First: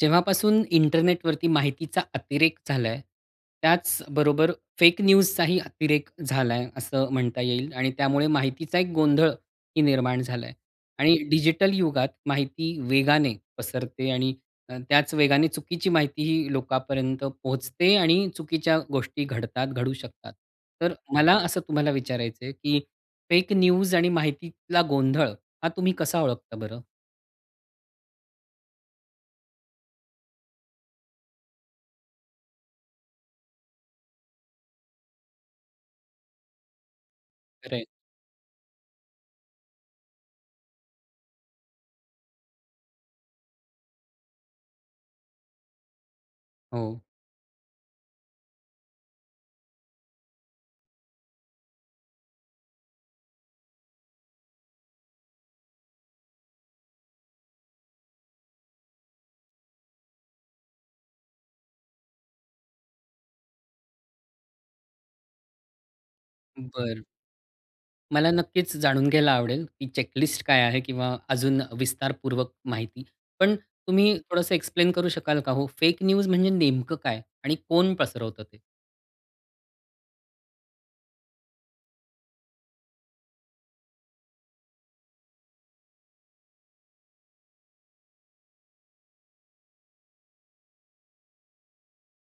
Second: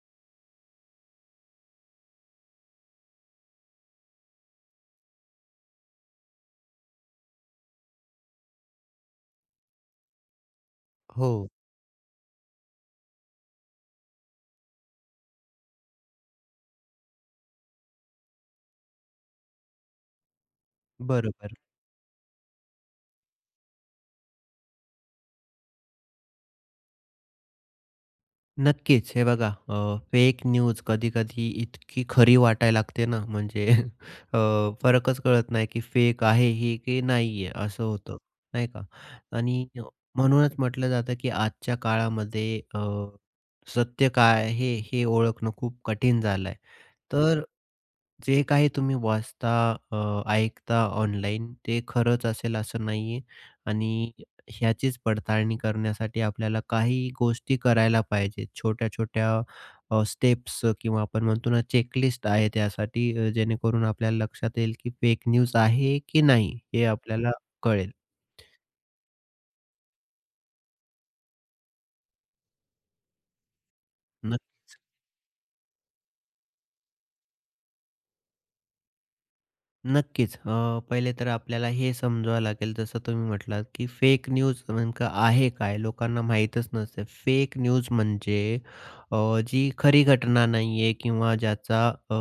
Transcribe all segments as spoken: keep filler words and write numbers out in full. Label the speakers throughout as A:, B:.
A: जेव्हापासून इंटरनेटवरती माहितीचा अतिरेक झालाय, त्याचबरोबर फेक न्यूजचाही अतिरेक झालाय असं म्हणता येईल आणि त्यामुळे माहितीचा एक गोंधळही निर्माण झालाय आणि
B: हो.
A: डिजिटल युगात माहिती वेगाने पसरते आणि अ, त्याच वेगाने चुकीची माहितीही लोकांपर्यंत पोहचते आणि चुकीच्या गोष्टी घडतात, घडू शकतात. तर मला
B: बरोबर.
A: असं तुम्हाला विचारायचंय की फेक न्यूज आणि माहितीतला गोंधळ हा तुम्ही कसा ओळखता बरं?
B: नक्कीच. हे बघा अ, फेक न्यूज कधी-कधी इतकी खरी वाटायला लागते ना, म्हणजे अ, फरकच कळत नाही की फेक आहे ही की नाही आहे? असं
A: खरंय.
B: होतं, नाही का. आणि म्हणूनच म्हटलं जातं की आजच्या काळामध्ये अ, सत्य काय आहे हे, हे ओळखणं खूप कठीण झालं आहे.
A: हो.
B: तर जे काही तुम्ही वाचता अ, ऐकता ऑनलाईन ते खरंच असेल असं नाहीये आणि ह्याचीच पडताळणी करण्यासाठी आपल्याला काही गोष्टी करायला पाहिजेत, छोट्या-छोट्या अ, स्टेप्स किंवा आपण म्हणतो ना चेकलिस्ट आहे त्यासाठी, जेणेकरून आपल्याला लक्षात येईल की फेक न्यूज आहे की नाही हे
A: बरं.
B: आपल्याला कळेल.
A: मला नक्कीच जाणून घ्यायला आवडेल ही चेकलिस्ट काय आहे किंवा अजून विस्तारपूर्वक माहिती, पण तुम्ही थोडंसं
B: नक्कीच.
A: एक्सप्लेन करू शकाल का हो फेक न्यूज म्हणजे नेमकं काय? आणि कोण पसरवत ते?
B: नक्कीच. अ, पहिले तर आपल्याला हे समजवावं लागेल जसं तुम्ही म्हटलात की फेक न्यूज नेमक आहे काय, लोकांना माहीतच नसते फेक न्यूज म्हणजे अ, जी खरी घटना नाही आहे किंवा ज्याचा अ,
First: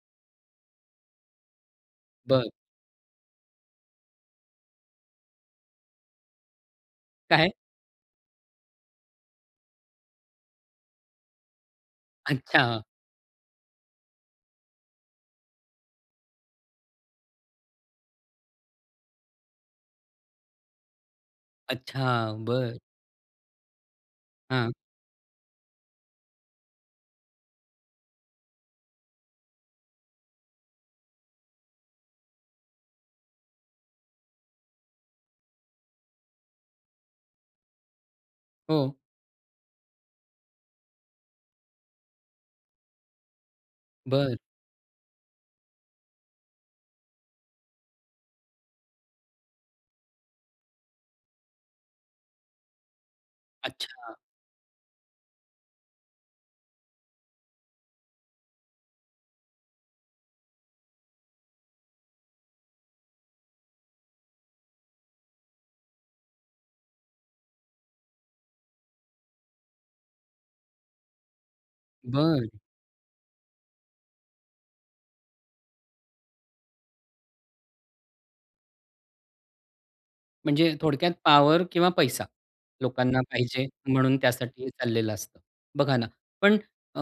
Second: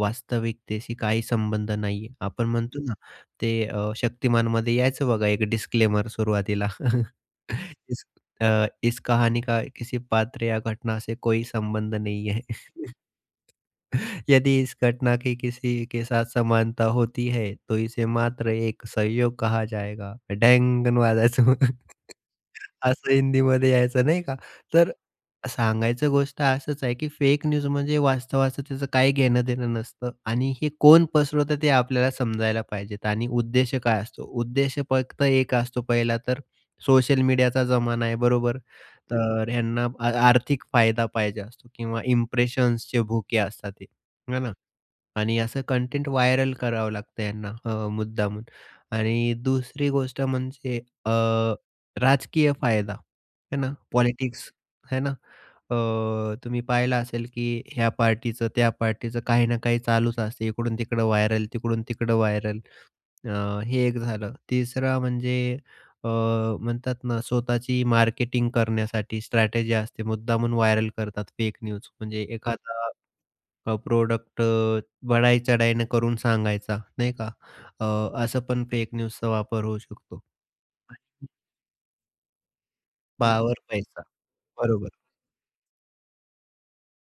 B: वास्तविकतशी काही संबंध नाही आहे. आपण
A: बरं.
B: म्हणतो ना ते अ, शक्तिमानमध्ये यायचं बघा एक डिस्क्लेमर सुरुवातीला
A: काय?
B: इस अ, इस कहानी का किसी पात्र या घटना से कोई संबंध नाही हैं.
A: अच्छा.
B: यदि इस घटना की किसी के साथ समानता होती है, तो इसे मात्र एक संयोग कहाँ जाएगा. डांग कन वाजायचं.
A: अच्छा, बरं.
B: असं हिंदीमध्ये यायचं नाही का.
A: हां.
B: तर सांगायचं गोष्ट असंच आहे की फेक न्यूज म्हणजे वास्तवाचं त्याचं काही घेणं-देणं नसतं आणि हे कोण पसरवतं ते आपल्याला समजायला पाहिजेत आणि उद्देश काय असतो. उद्देश फक्त एक असतो पहिला तर सोशल मीडियाचा जमाना आहे बरोबर?
A: हो.
B: तर ह्यांना आर्थिक फायदा पाहिजे असतो. किंवा इंप्रेशन्सचे भुके असतात हे,
A: बरं.
B: है ना. आणि असं कंटेंट व्हायरल करावं लागतं यांना अ, मुद्दामून आणि दुसरी गोष्ट म्हणजे अ, राजकीय फायदा आहे न
A: अच्छा.
B: पॉलिटिक्स आहे न. अ, तुम्ही पाहिलं असेल की ह्या पार्टीचं त्या पार्टीचं काही ना काही चालूच असते, इकडून-तिकडं व्हायरल, तिकडून-तिकडं व्हायरल. अ, हे एक झालं. तिसरं म्हणजे अ, म्हणतात ना, स्वतःची मार्केटिंग करण्यासाठी स्ट्रॅटेजी असते. मुद्दामून व्हायरल करतात फेक न्यूज म्हणजे
A: बरं.
B: एखादा प्रॉडक्ट अ, बडाई चढाईनं करून सांगायचा, नाही का. अ, असं पण फेक न्यूजचा वापर होऊ शकतो.
A: म्हणजे थोडक्यात
B: [unintelligible]
A: पॉवर किंवा पैसा लोकांना
B: पावर,
A: पाहिजे
B: पैसा.
A: म्हणून त्यासाठी हे
B: बरोबर.
A: चाललेलं असतं. बघा ना, पण अ,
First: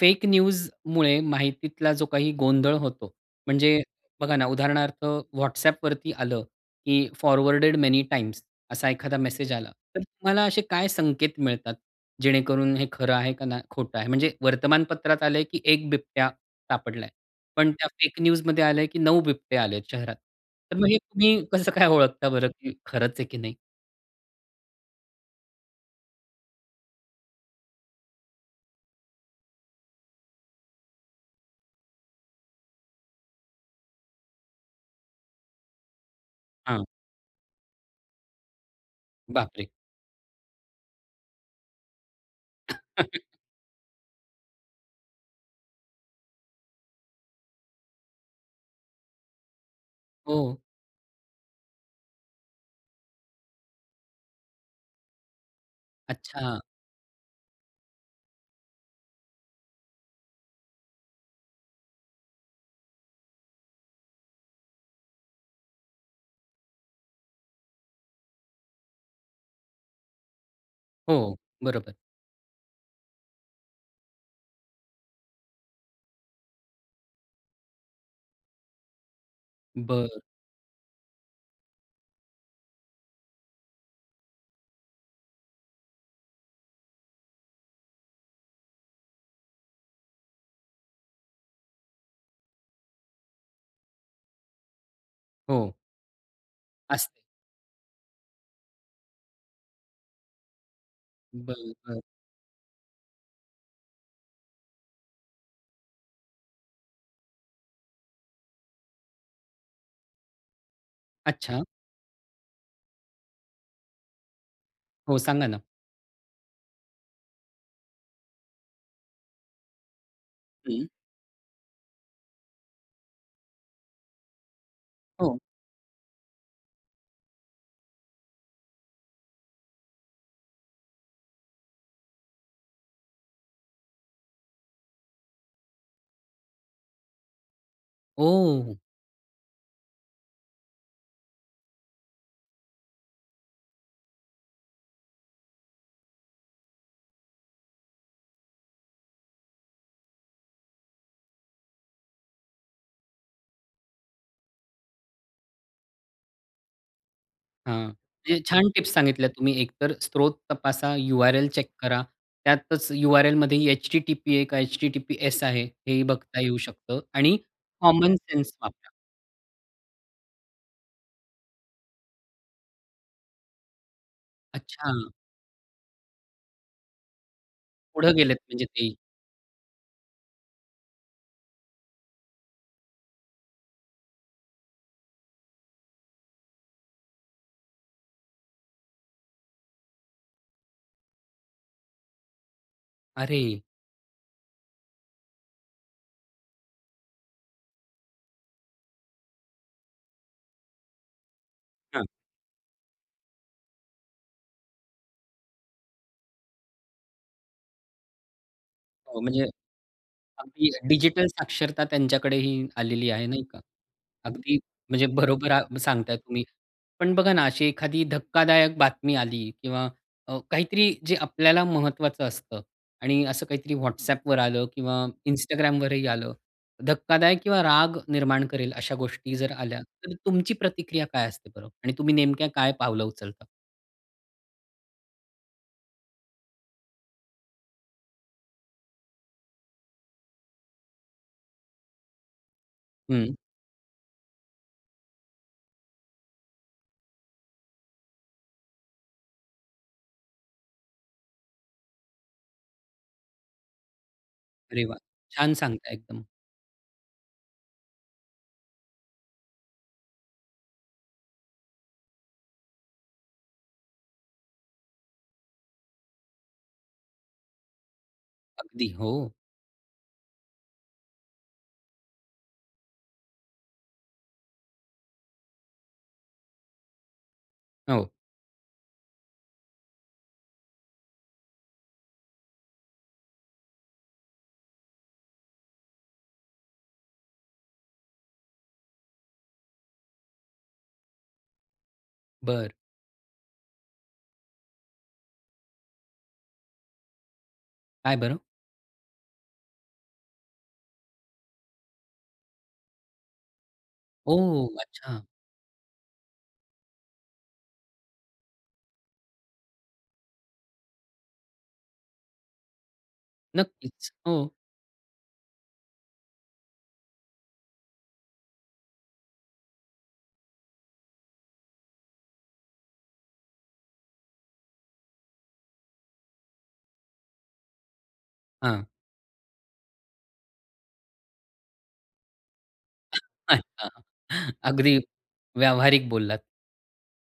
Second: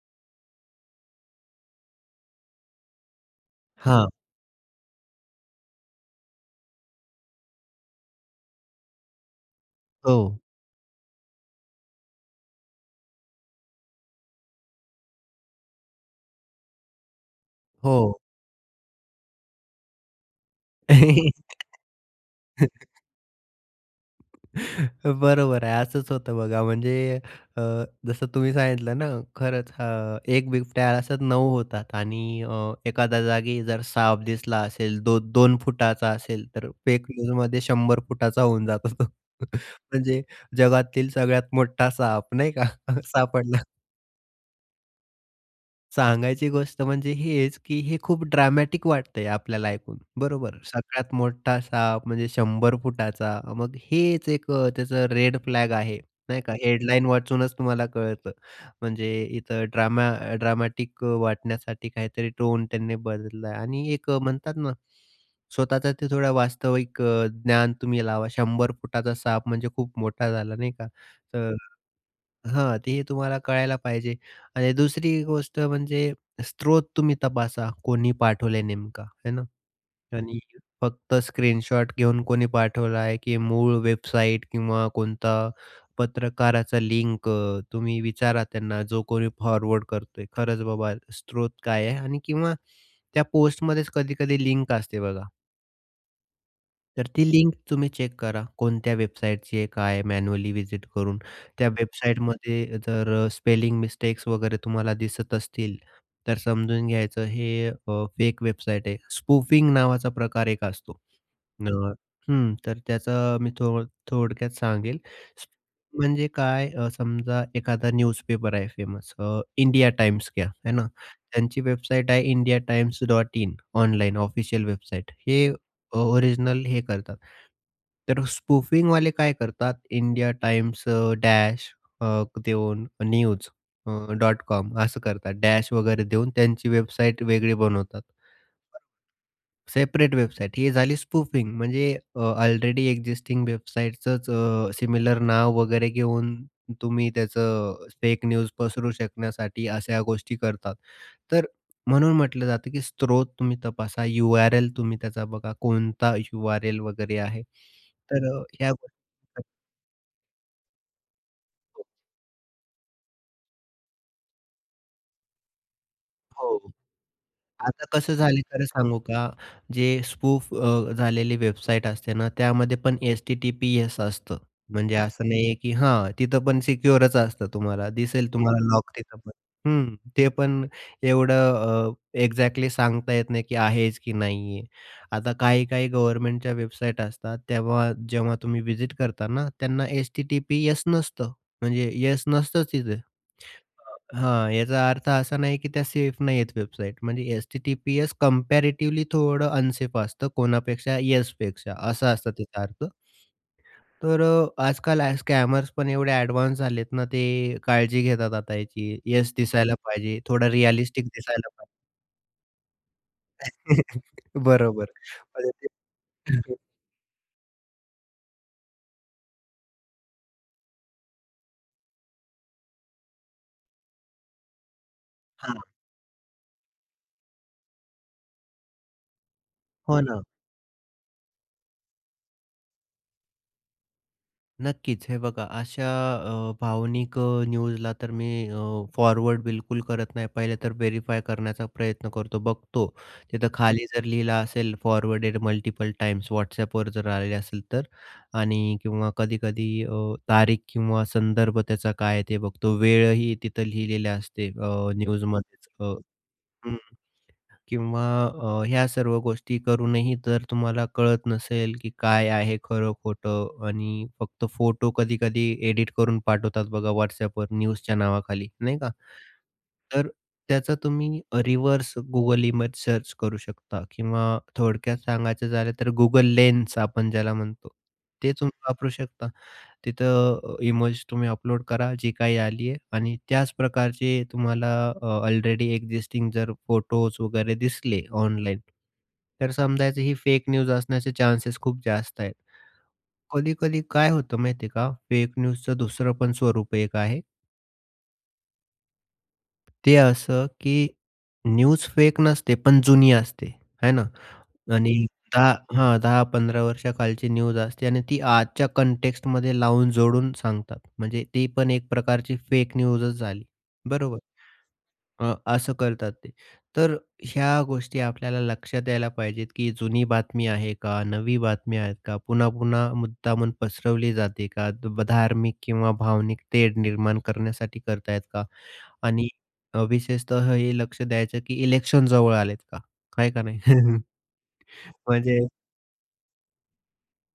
A: फेक न्यूजमुळे माहितीतला जो काही गोंधळ होतो म्हणजे
B: हां.
A: बघा ना, उदाहरणार्थ WhatsApp वरती आलं की फॉरवर्डेड मेनी टाइम्स असा एखादा मेसेज आला, तर
B: हो.
A: तुम्हाला असे काय संकेत मिळतात? जेणेकरून हे खरं आहे का नाही खोटं आहे. म्हणजे वर्तमानपत्रात आलंय की एक बिबट्या सापडलाय. पण त्या
B: हो.
A: फेक न्यूज मध्ये आलंय की नऊ बिबट्या आलेत शहरात. तर मग हे तुम्ही कसं काय ओळखता बरं? की खरंच आहे की नाही?
B: बरोबर आहे, असंच होतं बघा म्हणजे अ, जसं तुम्ही सांगितलं ना खरंच अ, एक बिबट्या अशा नऊ होतात आणि अ, एखाद्या जागी जर साप दिसला असेल दो दोन फुटाचा असेल तर
A: हां.
B: फेक न्यूजमध्ये शंभर फुटाचा होऊन जातो.
A: बापरे!
B: म्हणजे जगातील सगळ्यात मोठा साप नाही का? सापडला. सांगायची गोष्ट म्हणजे हेच, की हे खूप ड्रामॅटिक वाटतंय आपल्याला ऐकून बरोबर?
A: हो.
B: सगळ्यात मोठा साप म्हणजे शंभर फुटाचा मग हेच एक त्याचं रेड फ्लॅग आहे नाही का,
A: अच्छा.
B: हेडलाइन वाचूनच तुम्हाला कळतं. म्हणजे इथं ड्रामा ड्रामॅटिक वाटण्यासाठी काहीतरी टोन त्यांनी बदलला आहे आणि एक म्हणतात ना स्वतःचा ते थोडं वास्तविक ज्ञान तुम्ही लावा. शंभर फुटाचा साप म्हणजे खूप मोठा झाला नाही का.
A: हो,
B: तर
A: बरोबर.
B: हां ते तुम्हाला कळायला पाहिजे आणि दुसरी गोष्ट म्हणजे स्त्रोत तुम्ही तपासा कोणी पाठवला नेमका है ना?
A: बरं.
B: आणि फक्त स्क्रीनशॉट घेऊन कोणी पाठवला आहे, की मूळ वेबसाईट किंवा कोणता पत्रकाराचा लिंक तुम्ही विचारा त्यांना, जो कोणी फॉरवर्ड करतोय. खरंच बाबा स्रोत काय आहे? आणि किंवा त्या पोस्टमध्येच कधी-कधी लिंक असते बघा.
A: हो.
B: तर
A: असते.
B: ती लिंक तुम्ही चेक करा कोणत्या वेबसाईटची आहे काय मॅन्युअली व्हिजिट करून. त्या
A: बरं, बरं.
B: वेबसाईटमध्ये जर स्पेलिंग मिस्टेक्स वगैरे तुम्हाला दिसत असतील, तर समजून घ्यायचं हे अ, फेक वेबसाईट आहे. स्पूफिंग नावाचा प्रकार एक असतो.
A: अच्छा.
B: अ, हं. तर त्याचा मी थो थोडक्यात सांगेल.
A: हो, सांगा
B: स
A: ना?
B: म्हणजे काय अ, समजा एखादा न्यूजपेपर आहे फेमस अ, इंडिया टाइम्स घ्या, है
A: हं.
B: ना. त्यांची वेबसाईट आहे indiatimes.in ऑनलाइन ऑफिशियल वेबसाईट.
A: हो.
B: हे अ, ओरिजिनल हे करतात. तर स्पूफिंगवाले काय करतात, India Times uh, dash uh, देऊन न्यूज अ, डॉट कॉम असं करतात. डॅश वगैरे देऊन त्यांची वेबसाईट वेगळी बनवतात.
A: ओह!
B: सेपरेट वेबसाईट ही झाली स्पूफिंग. म्हणजे अ, ऑलरेडी एक्जिस्टिंग वेबसाईटचंच अ, सिमिलर नाव वगैरे घेऊन तुम्ही त्याचं फेक न्यूज पसरू शकण्यासाठी अशा गोष्टी करतात. तर म्हणून म्हटलं जातं की स्त्रोत तुम्ही तपासा. यू-आर-एल तुम्ही त्याचा बघा, कोणता यू-आर-एल वगैरे आहे
A: हां,
B: तर
A: म्हणजे
B: अ,
A: छान
B: या
A: टिप्स सांगितल्या
B: [unintelligible]
A: तुम्ही एकतर स्रोत तपासा, यु-आर-एल चेक करा. त्यातच यु-आर-एलमध्ये एच-टी-टी-पी आहे का, एच-टी-टी-पी-एस आहे हे ही बघता येऊ
B: हो.
A: शकतं आणि
B: आता
A: कॉमन
B: कसं झालं
A: सेन्स
B: खरं
A: वापरा.
B: सांगू का, जे स्पूफ अ, झालेली वेबसाईट असते ना, त्यामध्ये पण एस-टी-टी-पी-एस असतं.
A: अच्छा.
B: म्हणजे असं नाहीये की हां, तिथं पण सिक्योररच असतं तुम्हाला.
A: पुढे
B: दिसेल
A: गेलेत
B: तुम्हाला
A: म्हणजे
B: लॉक
A: तेही.
B: तिथं पण. हं, ते पण एवढं अ, एक्झॅक्टली सांगता येत नाही की आहेच की नाही आहे? आता काही-काही गव्हर्नमेंटच्या वेबसाईट असतात, तेव्हा जेव्हा तुम्ही विजिट करता ना, त्यांना एस-टी-टी-पी-एस नसतं. म्हणजे येस नसतंच तिथे.
A: अरे!
B: अ, हां, याचा अर्थ असा नाही की त्या सेफ नाहीये वेबसाईट. म्हणजे एस-टी-टी-पी-एस कंपॅरेटिव्हली थोडं अनसेफ असतं कोणापेक्षा, येस पेक्षा
A: हां.
B: असा असतो त्याचा अर्थ. तर अ, आजकाल अ, स्कॅमर्स पण एवढे एडव्हान्स झाले आहेत ना ते काळजी घेतात आता याची,
A: हो,
B: येस
A: म्हणजे
B: दिसायला पाहिजे थोडं
A: अगदी
B: रियलिस्टिक
A: डिजिटल
B: दिसायला पाहिजे.
A: साक्षरता त्यांच्याकडेही आलेली आहे नाही का. अगदी
B: बरोबर
A: म्हणजे बरोबर
B: म्हणजे
A: अ, सांगताय तुम्ही.
B: ते
A: पण बघा ना, अशी एखादी धक्कादायक बातमी आली किंवा अ, काहीतरी जे आपल्याला महत्त्वाचं असतं आणि असं काहीतरी WhatsAppवर आलं किंवा
B: हां.
A: Instagramवरही आलं धक्कादायक किंवा राग निर्माण करेल अशा गोष्टी जर आल्या,
B: हो
A: तर
B: ना.
A: तुमची प्रतिक्रिया काय असते बरं? आणि तुम्ही नेमक्या काय पावलं उचलता?
B: नक्कीच. हे बघा अशा अ, भावनिक अ, न्यूजला तर मी अ, फॉरवर्ड बिलकुल करत नाही. पहिले तर व्हेरिफाय करण्याचा प्रयत्न करतो, बघतो.
A: हं.
B: तिथं खाली जर लिहिला असेल फॉरवर्डेड मल्टिपल टाईम्स, WhatsAppवर जर आलेले असेल तर. आणि किंवा कधी-कधी अ, तारीख किंवा संदर्भ त्याचा काय आहे, ते बघतो. वेळही तिथं लिहिलेले असते
A: अरे
B: अ,
A: वाह! छान
B: न्यूजमध्येच
A: सांगता
B: अ,
A: एकदम.
B: हं. किंवा अ, ह्या सर्व गोष्टी करून ही जर तुम्हाला कळत नसेल, की काय आहे खरं-खोटं आणि फक्त फोटो कधी-कधी एडिट करून पाठवतात बघा WhatsAppवर न्यूजच्या नावाखाली, नाही
A: अगदी,
B: का.
A: हो.
B: तर त्याचा तुम्ही अ, रिव्हर्स Google इमेज सर्च करू शकता किंवा थोडक्यात सांगायचं झालं तर Google लेन्स आपण ज्याला म्हणतो.
A: हो.
B: ते तुम्ही वापरू शकता. तिथं अ, ईमज तुम्ही अपलोड करा, जी काही आली आहे, आणि त्याच प्रकारचे तुम्हाला अ, ऑलरेडी एक्सिस्टिंग जर फोटोज वगैरे दिसले ऑनलाईन, तर समजायचं ही फेक न्यूज असण्याचे चान्सेस खूप जास्त आहेत.
A: बरं.
B: कधी-कधी काय होतं माहिती आहे का? फेक न्यूजचं दुसरं पण स्वरूप एक आहे.
A: काय बरं?
B: ते असं की न्यूज फेक नसते, पण जुनी असते आहे ना
A: ओ
B: आणि
A: अच्छा.
B: दहा हां, दहा-पंधरा वर्षाखालची न्यूज असते आणि ती आजच्या कॉन्टेक्स्टमध्ये लावून, जोडून सांगतात. म्हणजे ती पण एक प्रकारची फेक न्यूजच झाली.
A: नक्कीच.
B: बरोबर.
A: हो.
B: अ, असं करतात ते. तर ह्या गोष्टी आपल्याला लक्षात यायला पाहिजेत, की जुनी बातमी आहे का, नवी बातमी आहेत का, पुन्हा-पुन्हा मुद्दामून पसरवली जाते का, धार्मिक किंवा भावनिक तेढ निर्माण करण्यासाठी करत आहेत का
A: हां.
B: आणि विशेषतः हे लक्ष द्यायचं, की इलेक्शन जवळ आलेत का? आहे का नाही.
A: अगदी,
B: म्हणजे
A: व्यावहारिक बोललात.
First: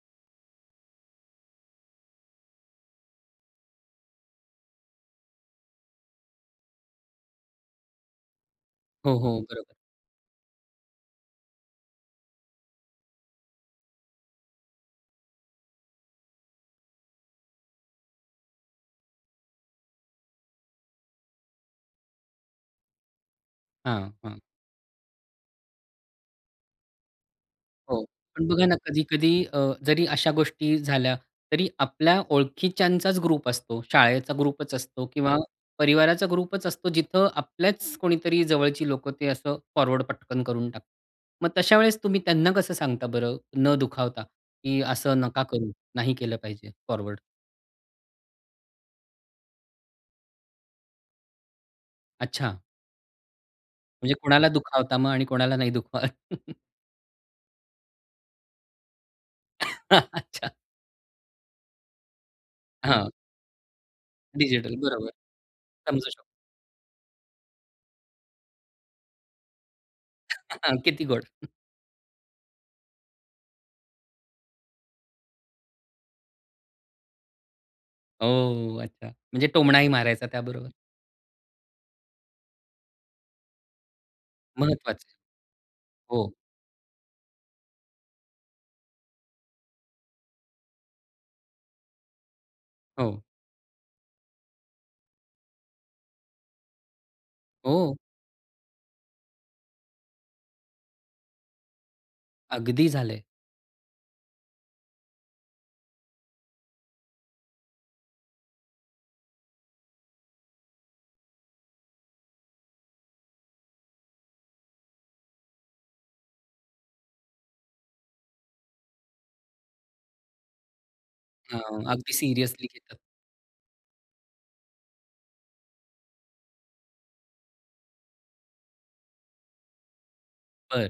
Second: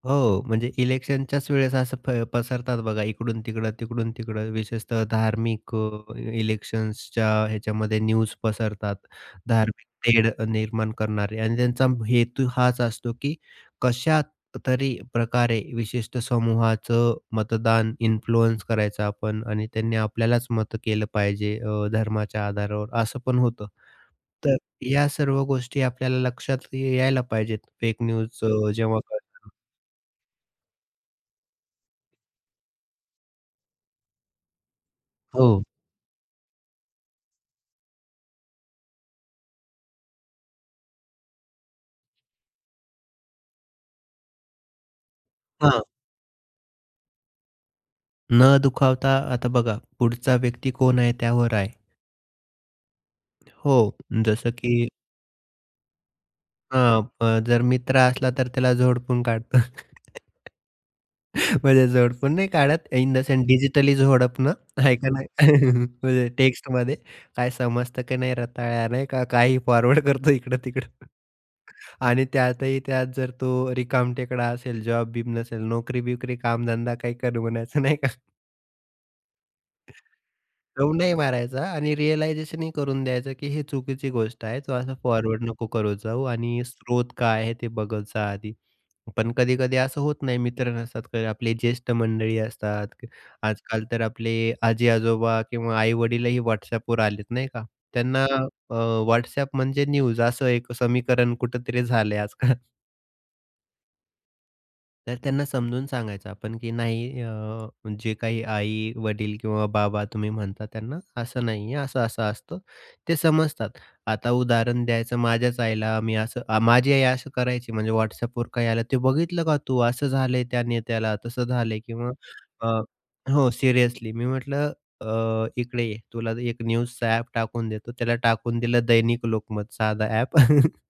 B: हो, म्हणजे इलेक्शनच्याच वेळेस असं फै पसरतात बघा इकडू-तिकडं, तिकडून-तिकडं विशेषतः धार्मिक अ, इलेक्शन्सच्या ह्याच्यामध्ये न्यूज पसरतात
A: हो, हो, बरोबर.
B: धार्मिक तेढ निर्माण करणारे आणि त्यांचा हेतू हाच असतो, की कशातरी प्रकारे विशिष्ट समूहाचं मतदान इन्फ्लुअन्स करायचं आपण आणि त्यांनी आपल्यालाच मतं केलं पाहिजे अ, धर्माच्या आधारावर असं पण होतं.
A: हां, हां.
B: तर या सर्व गोष्टी आपल्याला लक्षात यायला पाहिजेत फेक
A: हो,
B: न्यूज
A: पण बघा
B: अ,
A: ना,
B: जेव्हा.
A: कधी-कधी
B: [unintelligible]
A: अ, जरी अशा गोष्टी झाल्या तरी आपल्या ओळखीच्यांचाच ग्रुप असतो. शाळेचा ग्रुपच असतो किंवा
B: हो.
A: परिवाराचा ग्रुपच असतो. जिथं आपल्याच कोणीतरी जवळची लोकं ते असं फॉरवर्ड पटकन करून टाकतात. मग तशा वेळेस तुम्ही त्यांना कसं सांगता बरं, न दुखावता, की असं नका करू
B: हां.
A: नाही केलं पाहिजे, फॉरवर्ड.
B: न दुखावता आता बघा, पुढचा व्यक्ती कोण आहे त्यावर आहे.
A: अच्छा.
B: हो
A: म्हणजे कुणाला
B: जसं की
A: दुखावता मग? आणि कोणाला नाही दुखवत?
B: हां. प जर मित्र असला तर त्याला झोडपून काढतो.
A: अच्छा.
B: म्हणजे झोडपून नाही काढत.
A: हां.
B: इन द सेंस डिजिटली झोडपण,
A: डिजिटल.
B: आहे का
A: बरोबर.
B: नाही.
A: समजू शकतो.
B: म्हणजे टेक्स्टमध्ये काय समजतं का नाही रताळ्या, नाही का काही फॉरवर्ड करतो
A: किती
B: इकडं-तिकडं.
A: गोड. हं.
B: आणि त्यातही त्यात जर तो रिकामटेकडा असेल, जॉब-बिब नसेल नोकरी-बिकरी, कामधंदा काही कर म्हणायचं नाही का.
A: ओ! अच्छा. म्हणजे टोमणाही मारायचा त्याबरोबर.
B: टोमणाही मारायचा आणि रिअलायझेशनही करून द्यायचं, की हे चुकीची गोष्ट आहे तू असं
A: महत्त्वाचं आहे.
B: फॉरवर्ड नको करत जाऊ.
A: हो.
B: आणि स्रोत काय आहे? ते बघत जा आधी. पण कधी-कधी असं होत नाही. मित्र नसतात किंवा आपले ज्येष्ठ मंडळी असतात.
A: हो.
B: आजकाल तर आपले आजी-आजोबा किंवा आई-वडीलही WhatsAppवर आलेत, नाही का.
A: हो.
B: त्यांना अ, WhatsAppम्हणजे न्यूज असं एक समीकरण कुठेतरी झालं आजकाल.
A: अगदी झाले.
B: तर त्यांना समजून सांगायचं आपण की नाही. अ, जे काही आई-वडील किंवा बाबा तुम्ही म्हणता त्यांना असं नाहीये, असं-असं असतं. ते समजतात. आता उदाहरण द्यायचं माझ्याच आईला मी असं माझी आई असं करायची म्हणजे WhatsAppवर काही आलं, ते बघितलं का तू? असं झालंय त्या नेत्याला, तसं झालं.
A: हं.
B: किंवा
A: अगदी सिरियसली
B: अ
A: घेतात.
B: हो. सीरियसली मी म्हटलं, अ, इकडे ये तुला एक न्यूजचा अ‍ॅप टाकून देतो. त्याला टाकून दिलं दैनिक लोकमत साधा अ‍ॅप.
A: बरं.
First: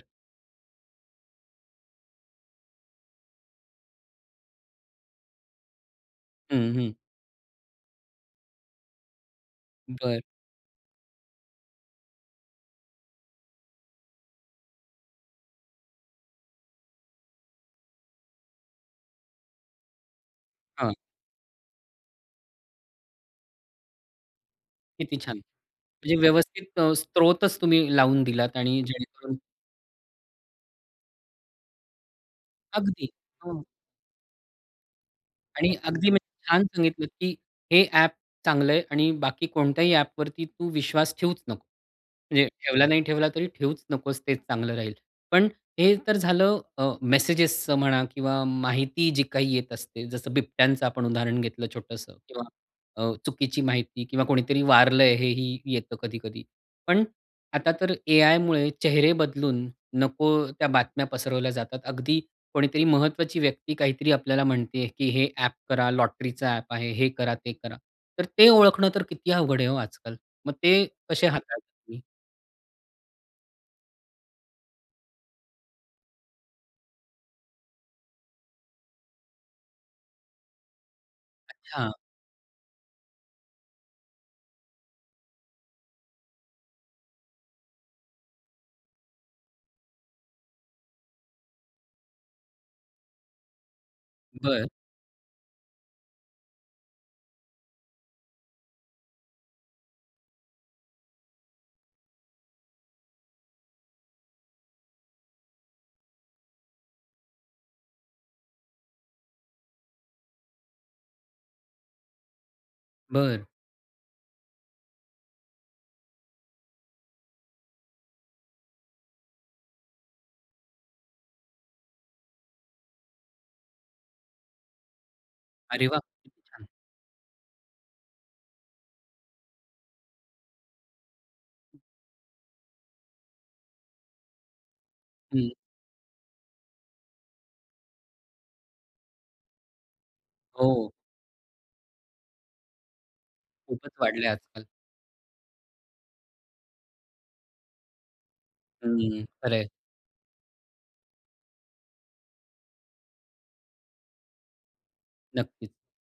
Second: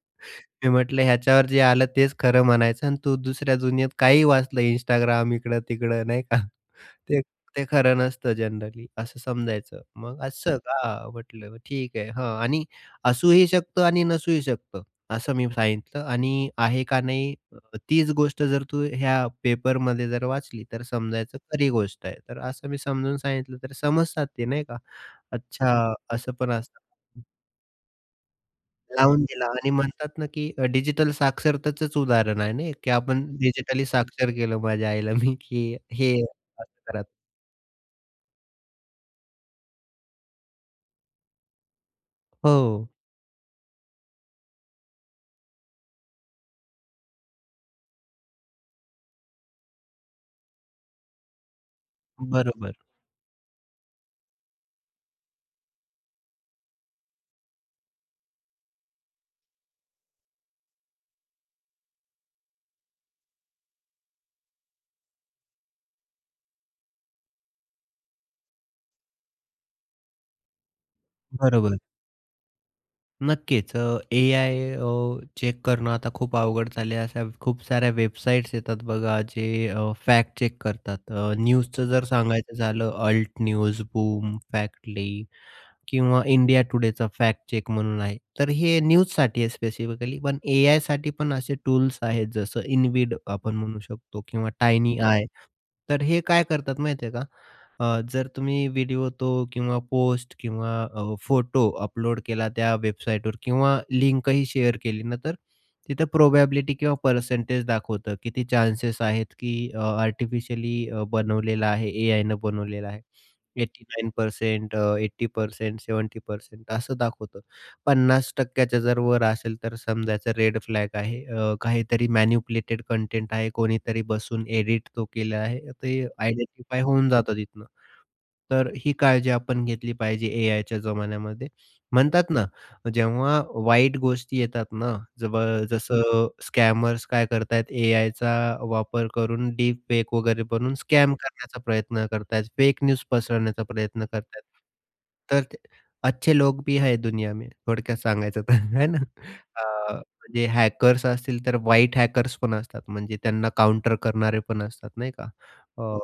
B: मी म्हटलं ह्याच्यावर जे आलं तेच खरं म्हणायचं आणि तू दुसऱ्या दुनियेत काहीही वाचलं Instagram इकडं-तिकडं नाही का
A: हं, हं.
B: ते ते खरं नसतं जनरली, असं समजायचं मग.
A: बरं.
B: असं का? म्हटलं ठीक आहे. हं, आणि असूही शकतं आणि नसूही शकतं, असं मी सांगितलं. आणि आहे का नाही, तीच गोष्ट जर तू ह्या पेपरमध्ये जर वाचली तर
A: हां.
B: समजायचं खरी गोष्ट आहे. तर असं मी समजून सांगितलं, तर समजतात ते नाही का.
A: किती छान.
B: अच्छा
A: म्हणजे
B: असं पण
A: व्यवस्थित
B: असतं.
A: अ, स्त्रोतच तुम्ही लावून दिलात आणि
B: लावून
A: जेणेकरून
B: दिला आणि म्हणतात ना, की डिजिटल साक्षरतेचंच उदाहरण आहे ना, हे की
A: अगदी.
B: आपण
A: हो.
B: डिजिटली साक्षर केलं माझ्या आईला मी,
A: आणि
B: की
A: अगदी
B: हे
A: म्हणजे छान
B: असं करा.
A: सांगितलंत, की हे अ‍ॅप चांगलंय आणि बाकी कोणत्याही अ‍ॅपवरती तू विश्वास ठेवूच नकोस. म्हणजे ठेवला,
B: हो.
A: नाही ठेवला तरी ठेवूच नकोस, तेच चांगलं राहील. पण हे तर झालं अ, मेसेजेसचं म्हणा किंवा माहिती जी काही येत असते, जसं बिबट्यांचं आपण उदाहरण घेतलं छोटंसं. किंवा
B: बरोबर.
A: अ, चुकीची माहिती किंवा कोणीतरी वारलंय, हे ही येतं कधी-कधी. पण आता तर एआयमुळे चेहरे बदलून नको त्या बातम्या पसरवल्या जातात. अगदी कोणीतरी महत्त्वाची व्यक्ती काहीतरी आपल्याला म्हणतीये, की हे अ‍ॅप करा. लॉटरीचा अ‍ॅप आहे. हे करा, ते करा. तर ते ओळखणं तर किती अवघड आहे हो आजकाल. मग ते कसे हाताळतात
B: बरोबर.
A: तुम्ही?
B: नक्कीच अ, AI अ, चेक करणं आता खूप अवघड झाले आहे. अशा खूप साऱ्या वेबसाईट्स येतात बघा जे अ, फॅक्ट चेक करतात. अ, न्यूजचं
A: अच्छा.
B: जर सांगायचं झालं Alt News, Boom, Factly, किंवा इंडिया टुडेचा फॅक्ट चेक म्हणून आहे, तर हे न्यूजसाठी आहे स्पेसिफिकली. पण AIसाठी पण असे टूल्स आहेत जसं InVid, आपण म्हणू शकतो किंवा
A: बरं.
B: Tiiny AI, तर हे काय करतात माहिती आहे का? अ, जर तुम्ही व्हिडिओ तो, किंवा पोस्ट, किंवा अ, फोटो अपलोड केला, त्या वेबसाईटवर किंवा लिंकही शेअर केली ना, तर तिथं प्रोबॅबिलिटी किंवा परसेंटेज दाखवतं. किती चान्सेस आहेत की अ, आर्टिफिशियली अ, बनवलेला आहे AIनं बनवलेला आहे.
A: बरं.
B: एटी नाइन पर्सेंट, अ, एटी पर्सेंट, सेवेंटी पर्सेंट असं दाखवतं. पन्नास टक्क्याच्या जर वर असेल तर समजायचं रेड फ्लॅग आहे. अ, काहीतरी मॅनिपुलेटेड कंटेंट आहे कोणीतरी बसून एडिट तो केला आहे,
A: अरे वाह!
B: ते
A: खुप छान.
B: आयडेंटिफाय होऊन जातं तिथनं. तर अ, ही काळजी आपण घेतली पाहिजे AIच्या जमान्यामध्ये, म्हणतात ना जेव्हा वाईट गोष्टी येतात ना जब
A: हं.
B: जसं स्कॅमर्स काय करतायेत, AIचा वापर करून डीप फेक वगैरे बनून
A: हो.
B: स्कॅम करण्याचा प्रयत्न करतायेत. फेक न्यूज पसरवण्याचा
A: खूपच
B: प्रयत्न
A: वाढल आहे
B: करतात.
A: आजकाल.
B: तर ते "अच्छे लोग भी है दुनिया में" थोडक्यात सांगायचं तर है ना.
A: हं. खरं आहे.
B: अ, जे हॅकर्स असतील तर व्हाइट हॅकर्स पण असतात, म्हणजे त्यांना काउंटर करणारे पण असतात नाही का.
A: नक्कीच.
B: अ,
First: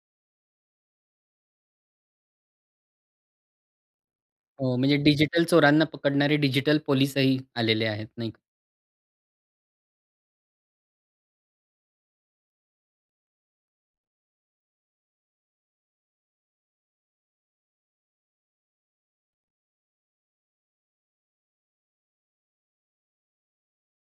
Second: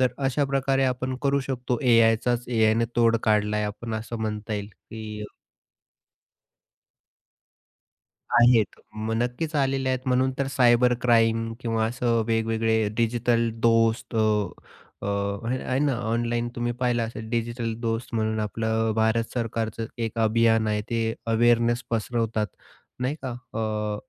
B: तर अशाप्रकारे आपण करू शकतो AIचाच, AIनं तोड काढला आहे आपण असं म्हणता येईल,
A: हो. म्हणजे
B: की
A: डिजिटल चोरांना पकडणारे, डिजिटल पोलीसही आलेले आहेत, नाही का?
B: आहेत म नक्कीच आलेले आहेत म्हणून तर सायबर क्राईम, किंवा असं वेगवेगळे डिजिटल दोस्त अ, अ, हे आहे ना, ऑनलाईन तुम्ही पाहिलं असेल डिजिटल दोस्त म्हणून आपलं भारत सरकारचं एक अभियान आहे, ते अवेअरनेस पसरवतात नाही का? अ,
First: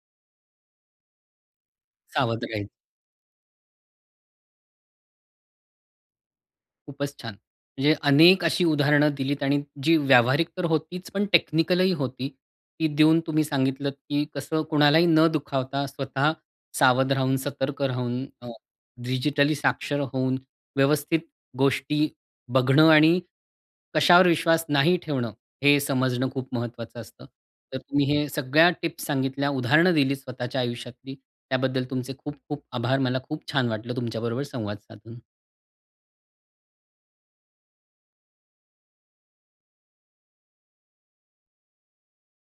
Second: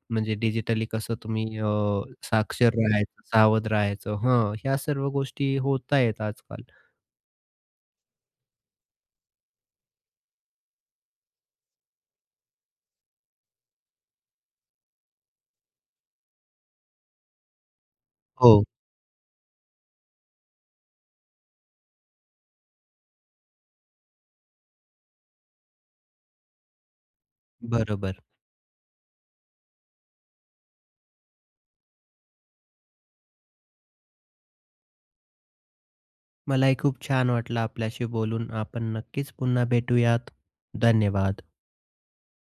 B: म्हणजे डिजिटली कसं तुम्ही अ,
A: सावध राहायचं.
B: साक्षर राहायचं सावध राहायचं, हं ह्या सर्व गोष्टी होत आहेत आजकाल.
A: खूपच छान. म्हणजे अनेक अशी उदाहरणं दिलीत आणि जी व्यावहारिक तर होतीच, पण टेक्निकल ही होती. ती देऊन तुम्ही सांगितलत की कसं कोणालाही न दुखावता स्वतः सावध राहून, सतर्क राहून अ,
B: हो.
A: डिजिटली साक्षर होऊन, व्यवस्थित गोष्टी बघणं ,आणि कशावर विश्वास नाही ठेवणं, हे समजणं खूप महत्वाचं असतं. तर तुम्ही
B: बरोबर.
A: हे सगळ्या टिप्स सांगितल्या उदाहरणं दिलीत स्वतःच्या आयुष्यातली. त्याबद्दल तुमचे खूप-खूप आभार. मला खूप छान वाटलं तुमच्याबरोबर संवाद साधून.
B: मलाही खूप छान वाटलं आपल्याशी बोलून. आपण नक्कीच पुन्हा भेटूयात, धन्यवाद.